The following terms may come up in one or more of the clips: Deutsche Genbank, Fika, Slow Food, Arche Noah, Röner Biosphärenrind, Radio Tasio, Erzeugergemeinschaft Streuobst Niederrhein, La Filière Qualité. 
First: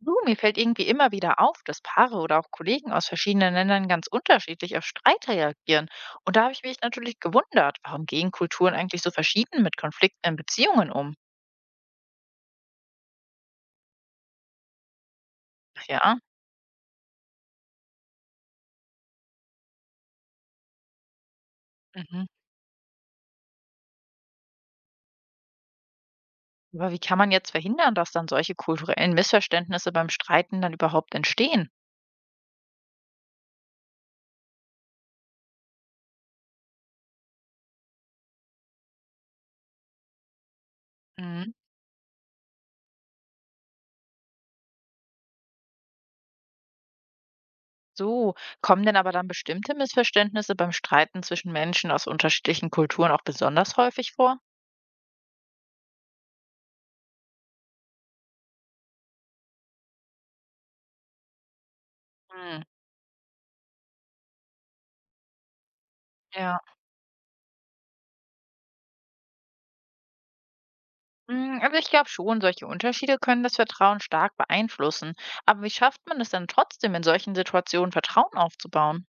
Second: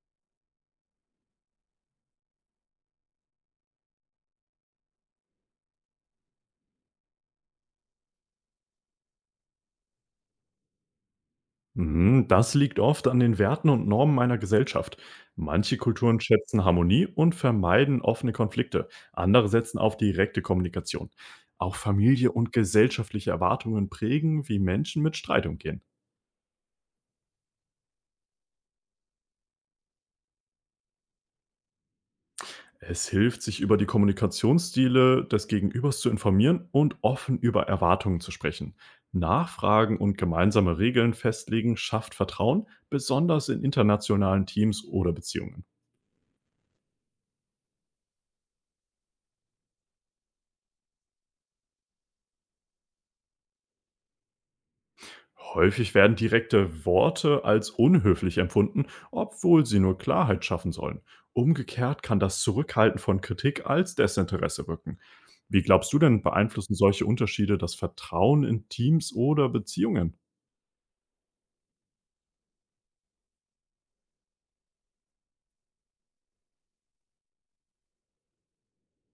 Du, mir fällt irgendwie immer wieder auf, dass Paare oder auch Kollegen aus verschiedenen Ländern ganz unterschiedlich auf Streit reagieren. Und da habe ich mich natürlich gewundert, warum gehen Kulturen eigentlich so verschieden mit Konflikten in Beziehungen um? Mhm. Das liegt oft an den Werten und Normen einer Gesellschaft. Manche Ach ja. Kulturen schätzen Harmonie und vermeiden offene Konflikte. Andere setzen auf direkte Kommunikation. Auch Mhm. Familie und gesellschaftliche Erwartungen prägen, wie Menschen mit Streit umgehen. Aber wie kann man jetzt verhindern, dass dann solche kulturellen Missverständnisse beim Streiten dann überhaupt entstehen? Es hilft, sich über die Kommunikationsstile des Gegenübers zu informieren und offen über Erwartungen zu sprechen. Nachfragen und gemeinsame Regeln Mhm. festlegen schafft Vertrauen, besonders in internationalen Teams oder Beziehungen. So, kommen denn aber dann bestimmte Missverständnisse beim Streiten zwischen Menschen aus unterschiedlichen Kulturen auch besonders häufig vor? Häufig werden direkte Worte als unhöflich empfunden, obwohl sie nur Klarheit schaffen sollen. Umgekehrt kann das Mhm. Zurückhalten von Kritik als Desinteresse wirken. Wie glaubst du denn, Ja. beeinflussen solche Unterschiede das Vertrauen in Teams oder Beziehungen? Also ich glaube schon, solche Unterschiede können das Vertrauen stark beeinflussen. Aber wie schafft man es dann trotzdem, in solchen Situationen Vertrauen aufzubauen?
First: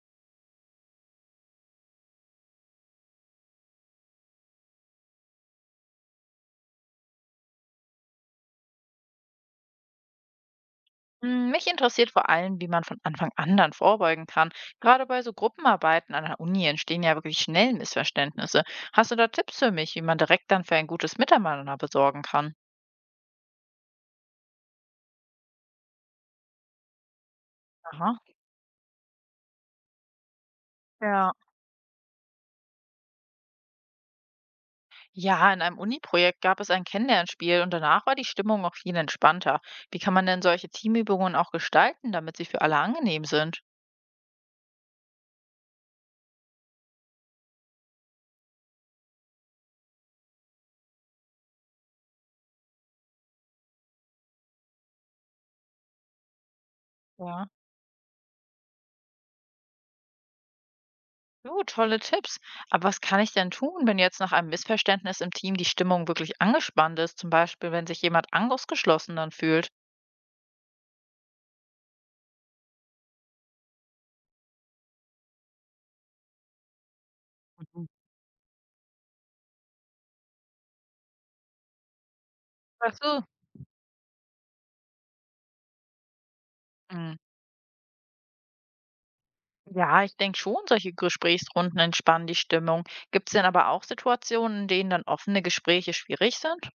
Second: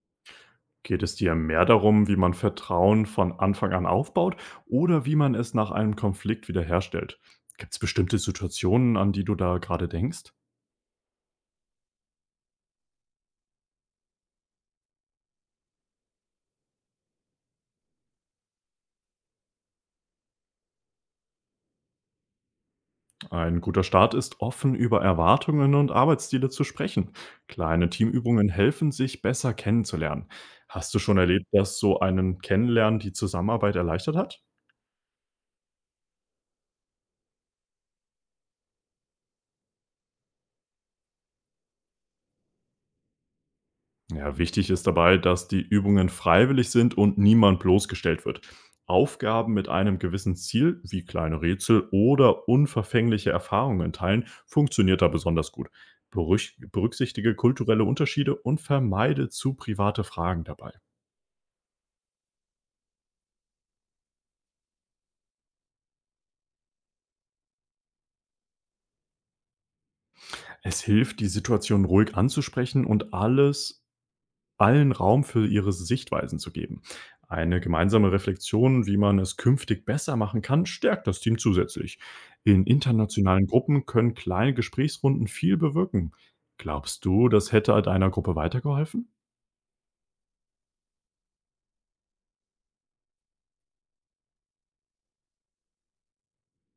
Geht es dir mehr darum, wie man Vertrauen von Anfang an aufbaut oder wie man es nach einem Konflikt wiederherstellt? Gibt es bestimmte Situationen, an die du da gerade denkst? Mich interessiert vor allem, wie man von Anfang an dann vorbeugen kann. Gerade bei so Gruppenarbeiten an der Uni entstehen ja wirklich schnell Missverständnisse. Hast du da Tipps für mich, wie man direkt dann für ein gutes Miteinander besorgen kann? Ein guter Start ist, offen über Erwartungen und Arbeitsstile zu sprechen. Kleine Aha. Teamübungen helfen, sich besser kennenzulernen. Hast du schon Ja. erlebt, dass so einen Kennenlernen die Zusammenarbeit erleichtert hat? Ja, in einem Uni-Projekt gab es ein Kennenlernspiel und danach war die Stimmung auch viel entspannter. Wie kann man denn solche Teamübungen auch gestalten, damit sie für alle angenehm sind? Ja, wichtig ist dabei, dass die Übungen freiwillig sind und niemand bloßgestellt wird. Aufgaben mit einem gewissen Ziel, wie kleine Rätsel oder unverfängliche Erfahrungen teilen, funktioniert da besonders gut. Berücksichtige Ja. kulturelle Unterschiede und vermeide zu private Fragen dabei. Oh, tolle Tipps. Aber was kann ich denn tun, wenn jetzt nach einem Missverständnis im Team die Stimmung wirklich angespannt ist? Zum Beispiel, wenn sich jemand ausgeschlossen dann fühlt. Es hilft, die Situation ruhig anzusprechen und allen Raum für ihre Sichtweisen zu geben. Eine Mhm. gemeinsame Reflexion, wie man es künftig besser machen kann, stärkt das Team zusätzlich. In Weißt du? internationalen Gruppen können kleine Gesprächsrunden viel bewirken. Glaubst Hm. du, das hätte deiner Gruppe weitergeholfen? Ja, ich denke schon, solche Gesprächsrunden entspannen die Stimmung. Gibt es denn aber auch Situationen, in denen dann offene Gespräche schwierig sind?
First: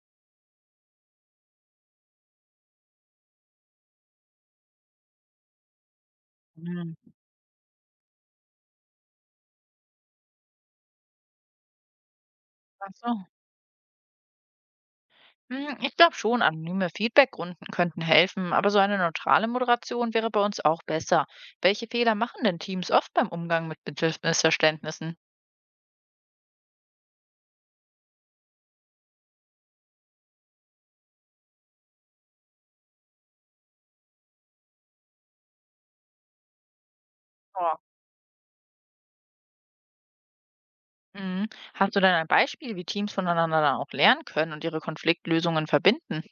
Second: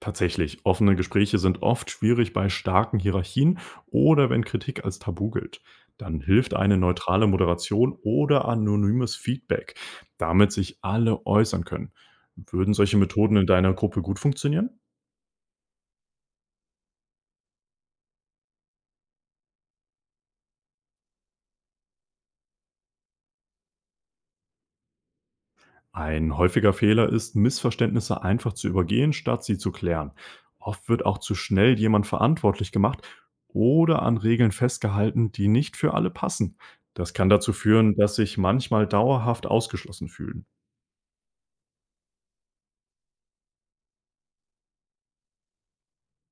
Tatsächlich, offene Gespräche sind oft schwierig bei starken Hierarchien oder wenn Kritik als tabu gilt. Dann hilft eine Mhm. neutrale Moderation oder anonymes Feedback, damit sich alle äußern können. Würden Ach solche so. Methoden in deiner Gruppe gut funktionieren? Ich glaube schon, anonyme Feedbackrunden könnten helfen, aber so eine neutrale Moderation wäre bei uns auch besser. Welche Fehler machen denn Teams oft beim Umgang mit Missverständnissen? Ein häufiger Fehler ist, Missverständnisse einfach zu übergehen, statt sie zu klären. Oft wird auch zu schnell jemand verantwortlich gemacht oder an Regeln festgehalten, die nicht für alle passen. Das kann dazu führen, dass sich manchmal dauerhaft ausgeschlossen fühlen. Mhm. Hast du denn ein Beispiel, wie Teams voneinander dann auch lernen können und ihre Konfliktlösungen verbinden?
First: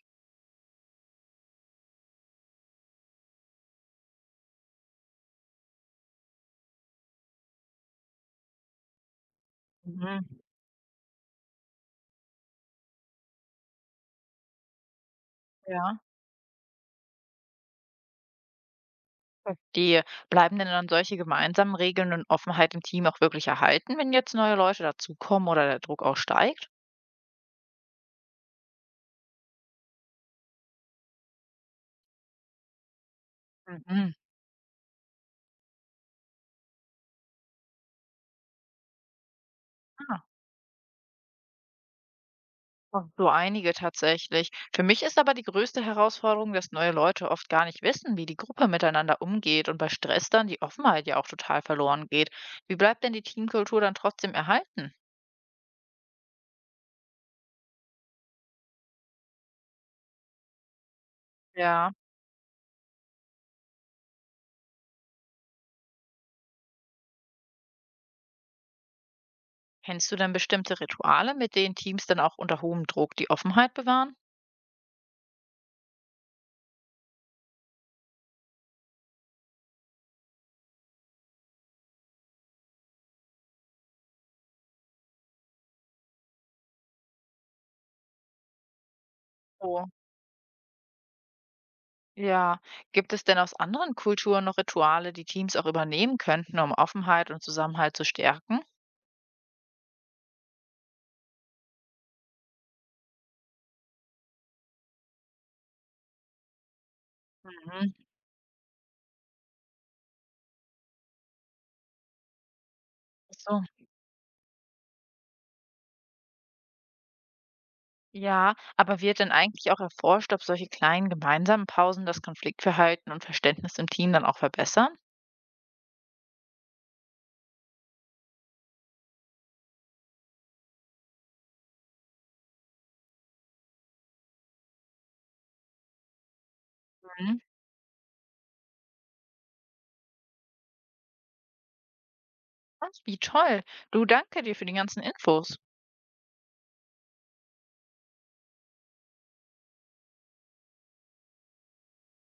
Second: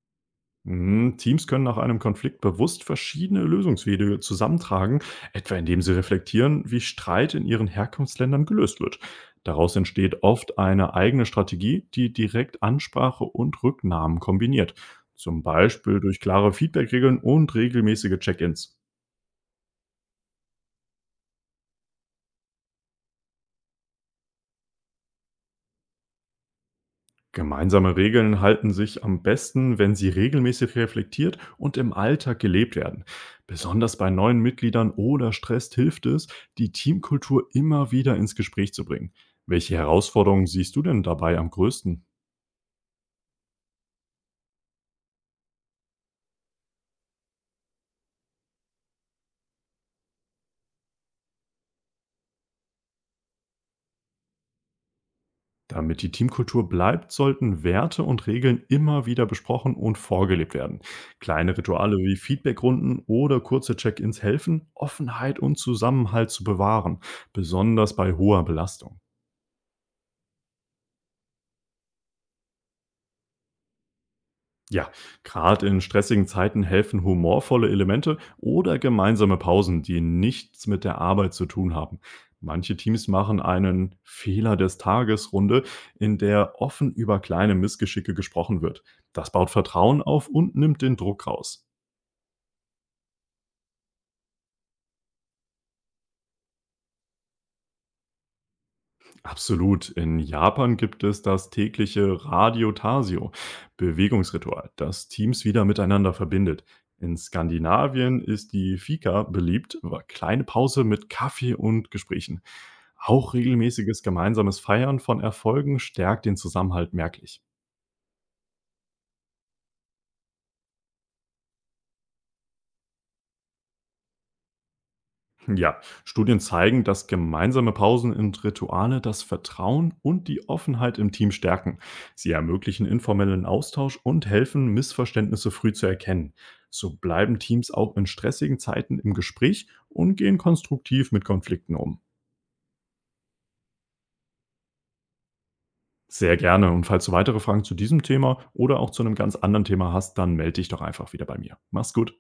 Mhm. Teams können nach einem Konflikt bewusst verschiedene Lösungswege zusammentragen, etwa indem sie reflektieren, wie Streit in ihren Herkunftsländern gelöst wird. Daraus entsteht Mhm. oft eine eigene Strategie, die direkt Ansprache und Rücknahmen kombiniert, zum Beispiel Ja. durch klare Feedbackregeln und regelmäßige Check-ins. Verstehe. Bleiben denn dann solche gemeinsamen Regeln und Offenheit im Team auch wirklich erhalten, wenn jetzt neue Leute dazukommen oder der Druck auch steigt? Gemeinsame Regeln halten sich am besten, wenn sie regelmäßig reflektiert und im Alltag gelebt werden. Besonders bei Mhm. neuen Mitgliedern oder Stress hilft es, die Teamkultur immer wieder ins Gespräch zu bringen. Welche Ah, Herausforderungen siehst du denn dabei am größten? doch so einige tatsächlich. Für mich ist aber die größte Herausforderung, dass neue Leute oft gar nicht wissen, wie die Gruppe miteinander umgeht und bei Stress dann die Offenheit ja auch total verloren geht. Wie bleibt denn die Teamkultur dann trotzdem erhalten? Damit die Teamkultur bleibt, sollten Werte und Regeln immer wieder besprochen und vorgelebt werden. Kleine Ja. Rituale wie Feedbackrunden oder kurze Check-ins helfen, Offenheit und Zusammenhalt zu bewahren, besonders bei hoher Belastung. Kennst du denn bestimmte Rituale, mit denen Teams dann auch unter hohem Druck die Offenheit bewahren? Ja, gerade in stressigen Zeiten helfen humorvolle Elemente oder gemeinsame Pausen, die nichts mit der Arbeit zu tun haben. Manche Teams machen einen Fehler des Tages Runde, in der offen über kleine Missgeschicke gesprochen wird. Das baut Oh, Vertrauen auf und nimmt den Druck raus. ja, gibt es denn aus anderen Kulturen noch Rituale, die Teams auch übernehmen könnten, um Offenheit und Zusammenhalt zu stärken? Absolut. In Japan gibt es das tägliche Radio Tasio, Bewegungsritual, das Teams wieder miteinander verbindet. In Mhm. Skandinavien ist die Fika beliebt, aber kleine Pause mit Kaffee und Gesprächen. Auch Ach so. regelmäßiges gemeinsames Feiern von Erfolgen stärkt den Zusammenhalt merklich. Ja, aber wird denn eigentlich auch erforscht, ob solche kleinen gemeinsamen Pausen das Konfliktverhalten und Verständnis im Team dann auch verbessern? Ja, Studien zeigen, dass gemeinsame Pausen und Rituale das Vertrauen und die Offenheit im Team stärken. Sie ermöglichen informellen Austausch und helfen, Missverständnisse früh zu erkennen. So bleiben Mhm. Teams auch in stressigen Zeiten im Gespräch und gehen konstruktiv mit Konflikten um. Ach, wie toll. Du, danke dir für die ganzen Infos. Sehr gerne. Und falls du weitere Fragen zu diesem Thema oder auch zu einem ganz anderen Thema hast, dann melde dich doch einfach wieder bei mir. Mach's gut.